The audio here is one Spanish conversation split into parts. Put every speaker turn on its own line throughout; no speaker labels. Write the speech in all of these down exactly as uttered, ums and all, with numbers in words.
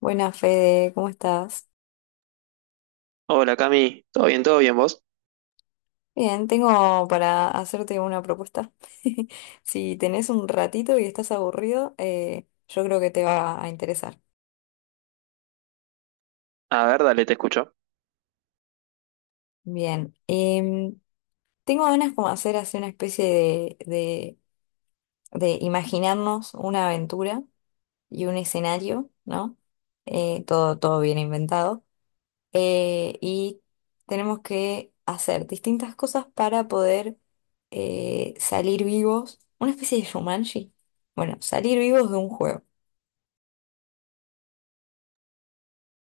Buenas, Fede, ¿cómo estás?
Hola Cami, ¿todo bien? ¿Todo bien vos?
Bien, tengo para hacerte una propuesta. Si tenés un ratito y estás aburrido, eh, yo creo que te va a interesar.
A ver, dale, te escucho.
Bien, em, tengo ganas como hacer así una especie de, de- de imaginarnos una aventura y un escenario, ¿no? Eh, todo, todo bien inventado. eh, y tenemos que hacer distintas cosas para poder eh, salir vivos, una especie de Shumanji. Bueno, salir vivos de un juego.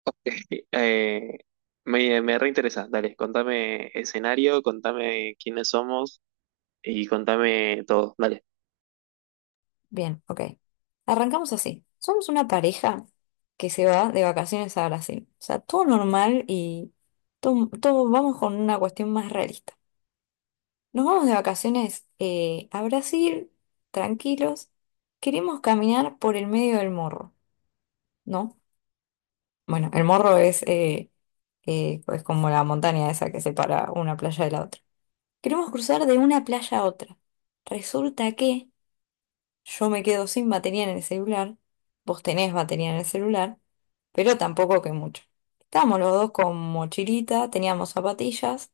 Eh, me, me reinteresa, dale, contame escenario, contame quiénes somos y contame todo, dale.
Bien, ok. Arrancamos así. Somos una pareja que se va de vacaciones a Brasil. O sea, todo normal y todo, todo- vamos con una cuestión más realista. Nos vamos de vacaciones eh, a Brasil, tranquilos. Queremos caminar por el medio del morro, ¿no? Bueno, el morro es, eh, eh, es como la montaña esa que separa una playa de la otra. Queremos cruzar de una playa a otra. Resulta que yo me quedo sin batería en el celular, vos tenés batería en el celular, pero tampoco que mucho. Estábamos los dos con mochilita, teníamos zapatillas,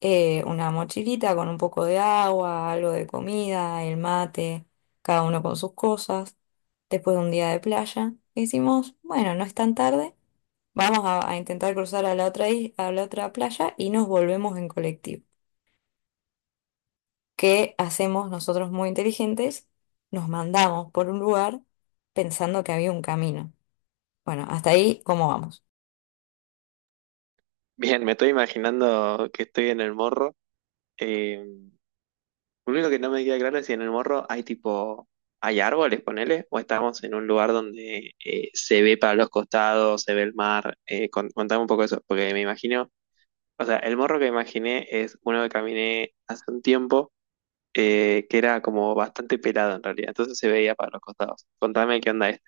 eh, una mochilita con un poco de agua, algo de comida, el mate, cada uno con sus cosas. Después de un día de playa, decimos, bueno, no es tan tarde. Vamos a, a intentar cruzar a la otra, is- a la otra playa y nos volvemos en colectivo. ¿Qué hacemos nosotros muy inteligentes? Nos mandamos por un lugar pensando que había un camino. Bueno, hasta ahí, ¿cómo vamos?
Bien, me estoy imaginando que estoy en el morro. eh, lo único que no me queda claro es si en el morro hay tipo, hay árboles, ponele, o estamos en un lugar donde eh, se ve para los costados, se ve el mar. Eh, con- contame un poco eso, porque me imagino, o sea, el morro que imaginé es uno que caminé hace un tiempo eh, que era como bastante pelado en realidad, entonces se veía para los costados. Contame qué onda este.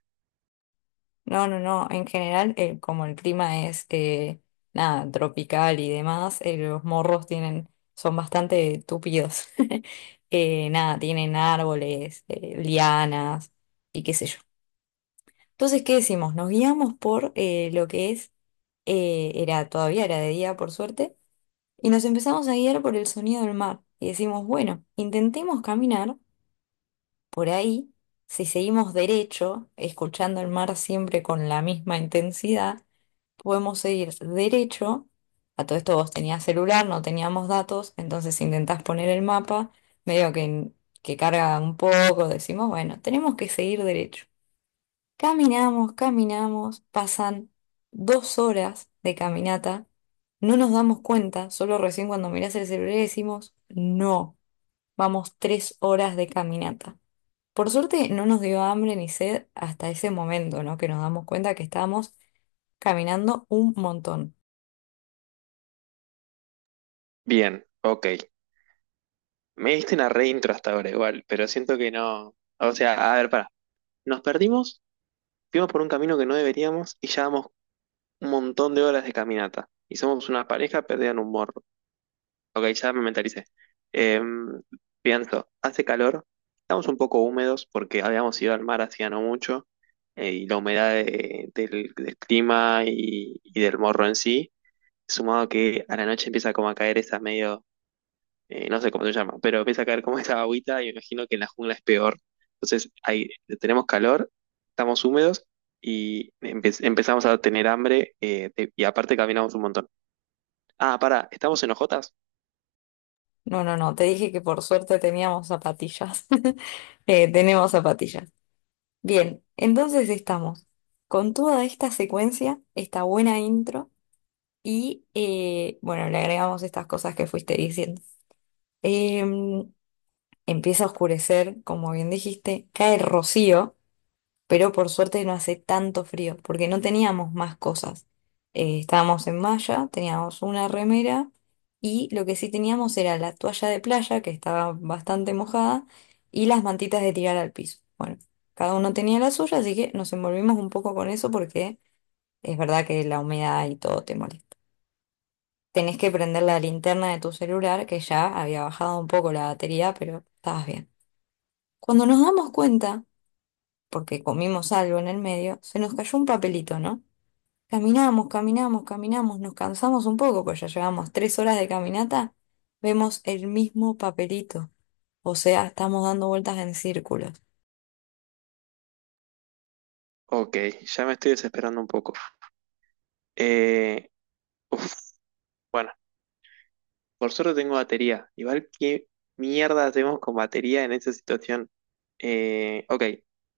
No, no, no. En general, el- como el clima es eh, nada, tropical y demás, eh, los morros tienen, son bastante tupidos. Eh, nada, tienen árboles, eh, lianas y qué sé yo. Entonces, ¿qué decimos? Nos guiamos por eh, lo que es eh, era todavía era de día, por suerte, y nos empezamos a guiar por el sonido del mar. Y decimos, bueno, intentemos caminar por ahí, si seguimos derecho, escuchando el mar siempre con la misma intensidad, podemos seguir derecho. A todo esto vos tenías celular, no teníamos datos, entonces intentás poner el mapa, medio que, que carga un poco, decimos, bueno, tenemos que seguir derecho. Caminamos, caminamos, pasan dos horas de caminata, no nos damos cuenta, solo recién cuando mirás el celular decimos, no, vamos tres horas de caminata. Por suerte no nos dio hambre ni sed hasta ese momento, ¿no? Que nos damos cuenta que estábamos caminando un montón.
Bien, ok. Me diste una reintro hasta ahora igual, pero siento que no. O sea, a ver, pará. Nos perdimos, fuimos por un camino que no deberíamos y llevamos un montón de horas de caminata. Y somos una pareja perdida en un morro. Ok, ya me mentalicé. Em, Pienso, hace calor, estamos un poco húmedos porque habíamos ido al mar hacía no mucho eh, y la humedad de- del, del clima y, y del morro en sí. Sumado a que a la noche empieza como a caer esa medio, eh, no sé cómo se llama, pero empieza a caer como esa agüita y me imagino que en la jungla es peor. Entonces ahí tenemos calor, estamos húmedos y empe- empezamos a tener hambre eh, te- y aparte caminamos un montón. Ah, pará, ¿estamos en hojotas?
No, no, no, te dije que por suerte teníamos zapatillas. Eh, tenemos zapatillas. Bien, entonces estamos con toda esta secuencia, esta buena intro. Y eh, bueno, le agregamos estas cosas que fuiste diciendo. Em, Empieza a oscurecer, como bien dijiste, cae rocío, pero por suerte no hace tanto frío, porque no teníamos más cosas. Eh, estábamos en malla, teníamos una remera y lo que sí teníamos era la toalla de playa, que estaba bastante mojada, y las mantitas de tirar al piso. Bueno, cada uno tenía la suya, así que nos envolvimos un poco con eso porque es verdad que la humedad y todo te molesta. Tenés que prender la linterna de tu celular, que ya había bajado un poco la batería, pero estabas bien. Cuando nos damos cuenta, porque comimos algo en el medio, se nos cayó un papelito, ¿no? Caminamos, caminamos, caminamos, nos cansamos un poco, pues ya llevamos tres horas de caminata, vemos el mismo papelito, o sea, estamos dando vueltas en círculo.
Ok, ya me estoy desesperando un poco. Eh, uf, bueno. Por suerte tengo batería. Igual qué mierda hacemos con batería en esa situación. Eh, ok,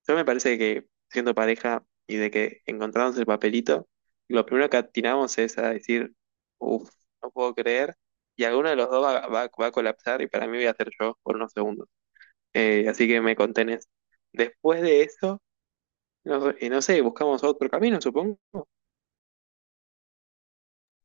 yo me parece que siendo pareja y de que encontramos el papelito, lo primero que atinamos es a decir, uff, no puedo creer, y alguno de los dos va, va- va a colapsar y para mí voy a ser yo por unos segundos. Eh, así que me contenés. Después de eso, no, eh, no sé, buscamos otro camino, supongo.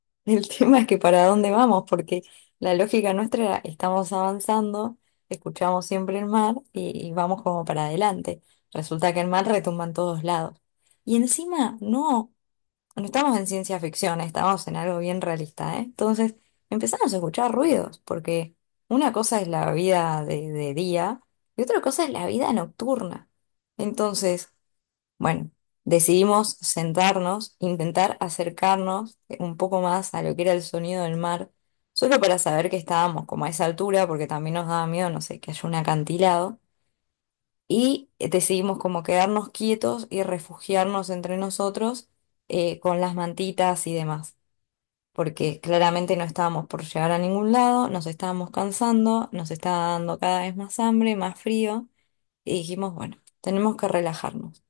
El tema es que para dónde vamos, porque la lógica nuestra era, estamos avanzando, escuchamos siempre el mar y, y vamos como para adelante. Resulta que el mar retumba en todos lados. Y encima, no, no estamos en ciencia ficción, estamos en algo bien realista, ¿eh? Entonces empezamos a escuchar ruidos, porque una cosa es la vida de, de día y otra cosa es la vida nocturna. Entonces, bueno, decidimos sentarnos, intentar acercarnos un poco más a lo que era el sonido del mar, solo para saber que estábamos como a esa altura, porque también nos daba miedo, no sé, que haya un acantilado. Y eh, decidimos como quedarnos quietos y refugiarnos entre nosotros eh, con las mantitas y demás, porque claramente no estábamos por llegar a ningún lado, nos estábamos cansando, nos estaba dando cada vez más hambre, más frío, y dijimos, bueno, tenemos que relajarnos.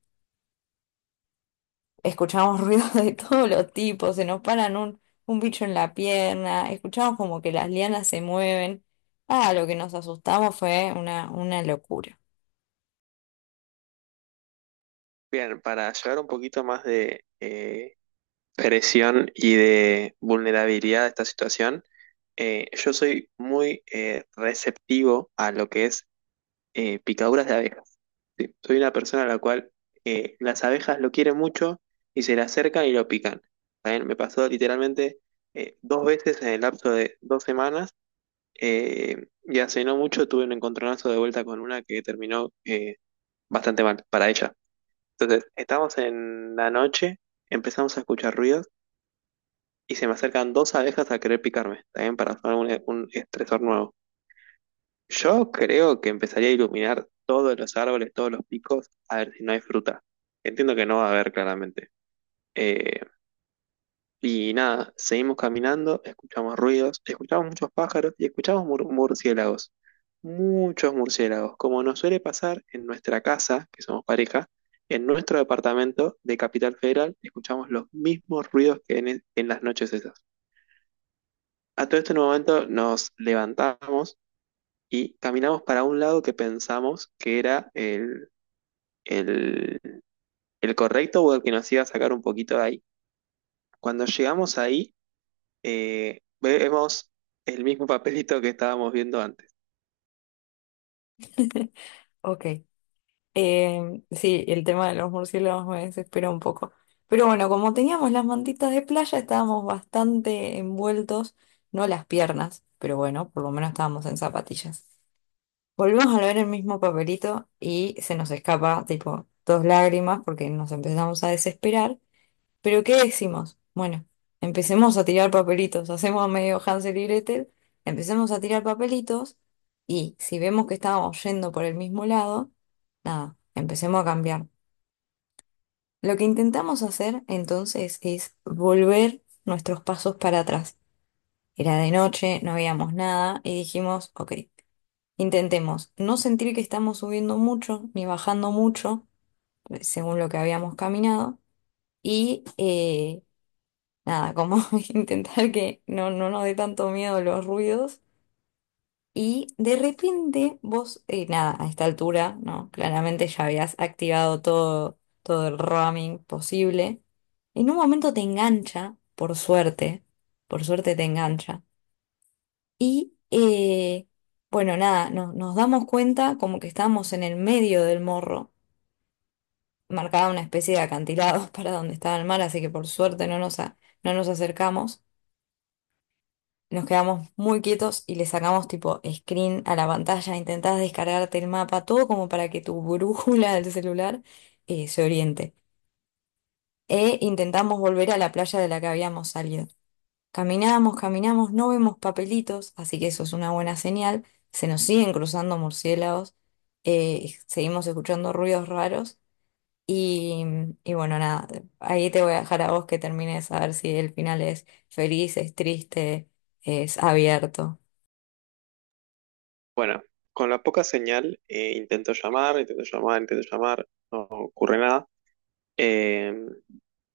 Escuchamos ruidos de todos los tipos, se nos paran un, un bicho en la pierna, escuchamos como que las lianas se mueven. Ah, lo que nos asustamos fue una, una locura.
Bien, para llevar un poquito más de eh, presión y de vulnerabilidad de esta situación, eh, yo soy muy eh, receptivo a lo que es eh, picaduras de abejas. Sí, soy una persona a la cual eh, las abejas lo quieren mucho y se le acercan y lo pican. También me pasó literalmente eh, dos veces en el lapso de dos semanas eh, y hace no mucho tuve un encontronazo de vuelta con una que terminó eh, bastante mal para ella. Entonces, estamos en la noche, empezamos a escuchar ruidos y se me acercan dos abejas a querer picarme, también para hacer un, un estresor nuevo. Yo creo que empezaría a iluminar todos los árboles, todos los picos, a ver si no hay fruta. Entiendo que no va a haber claramente. Eh, y nada, seguimos caminando, escuchamos ruidos, escuchamos muchos pájaros y escuchamos mur- murciélagos. Muchos murciélagos, como nos suele pasar en nuestra casa, que somos pareja, en nuestro departamento de Capital Federal, escuchamos los mismos ruidos que en, e, en las noches esas. A todo este momento nos levantamos y caminamos para un lado que pensamos que era el, el- el correcto o el que nos iba a sacar un poquito de ahí. Cuando llegamos ahí, eh, vemos el mismo papelito que estábamos viendo antes.
Ok. Em, sí, el tema de los murciélagos me desespera un poco. Pero bueno, como teníamos las mantitas de playa, estábamos bastante envueltos, no las piernas, pero bueno, por lo menos estábamos en zapatillas. Volvemos a ver el mismo papelito y se nos escapa, tipo, dos lágrimas porque nos empezamos a desesperar. ¿Pero qué decimos? Bueno, empecemos a tirar papelitos, hacemos medio Hansel y Gretel, empecemos a tirar papelitos y si vemos que estamos yendo por el mismo lado, nada, empecemos a cambiar. Lo que intentamos hacer entonces es volver nuestros pasos para atrás. Era de noche, no veíamos nada y dijimos, ok, intentemos no sentir que estamos subiendo mucho ni bajando mucho, según lo que habíamos caminado, y... eh, nada, como intentar que no, no nos dé tanto miedo los ruidos. Y de repente vos, eh, nada, a esta altura, ¿no? Claramente ya habías activado todo, todo el roaming posible. En un momento te engancha, por suerte, por suerte te engancha. Y, eh, bueno, nada, no- nos damos cuenta como que estábamos en el medio del morro, marcaba una especie de acantilado para donde estaba el mar, así que por suerte no nos, a- no nos acercamos. Nos quedamos muy quietos y le sacamos tipo screen a la pantalla, intentás descargarte el mapa, todo como para que tu brújula del celular eh, se oriente. E intentamos volver a la playa de la que habíamos salido. Caminamos, caminamos, no vemos papelitos, así que eso es una buena señal. Se nos siguen cruzando murciélagos, eh, seguimos escuchando ruidos raros y, y bueno, nada, ahí te voy a dejar a vos que termines a ver si el final es feliz, es triste, es abierto.
Bueno, con la poca señal, eh, intento llamar, intento llamar, intento llamar, no ocurre nada. Eh,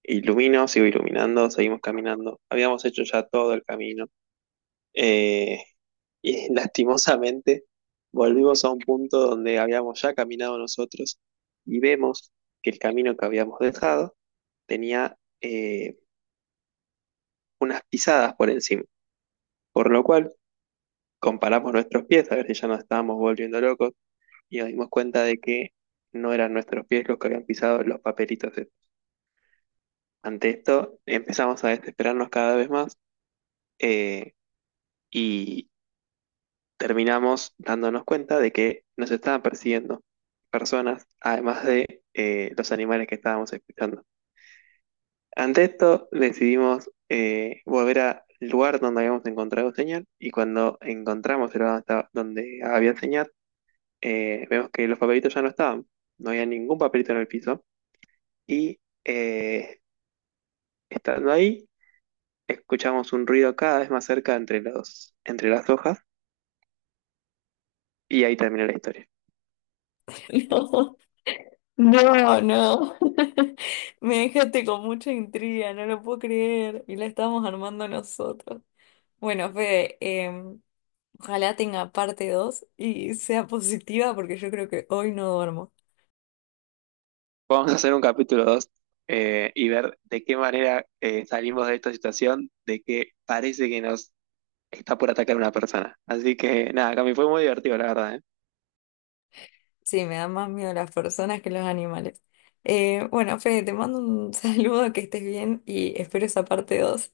Ilumino, sigo iluminando, seguimos caminando. Habíamos hecho ya todo el camino. Eh, Y lastimosamente volvimos a un punto donde habíamos ya caminado nosotros y vemos que el camino que habíamos dejado tenía eh, unas pisadas por encima, por lo cual comparamos nuestros pies a ver si ya nos estábamos volviendo locos y nos dimos cuenta de que no eran nuestros pies los que habían pisado los papelitos estos. Ante esto empezamos a desesperarnos cada vez más, eh, terminamos dándonos cuenta de que nos estaban persiguiendo personas, además de eh, los animales que estábamos escuchando. Ante esto, decidimos eh, volver al lugar donde habíamos encontrado señal y cuando encontramos el lugar donde estaba- donde había señal, eh, vemos que los papelitos ya no estaban, no había ningún papelito en el piso y eh, estando ahí, escuchamos un ruido cada vez más cerca entre los, entre las hojas y ahí termina la historia.
No, no, no. Me dejaste con mucha intriga, no lo puedo creer. Y la estamos armando nosotros. Bueno, Fede, em, ojalá tenga parte dos y sea positiva porque yo creo que hoy no duermo.
Vamos a hacer un capítulo dos y ver de qué manera eh, salimos de esta situación, de que parece que nos está por atacar una persona. Así que nada, Cami, fue muy divertido, la verdad, ¿eh?
Sí, me dan más miedo las personas que los animales. Eh, bueno, Fede, te mando un saludo, que estés bien y espero esa parte dos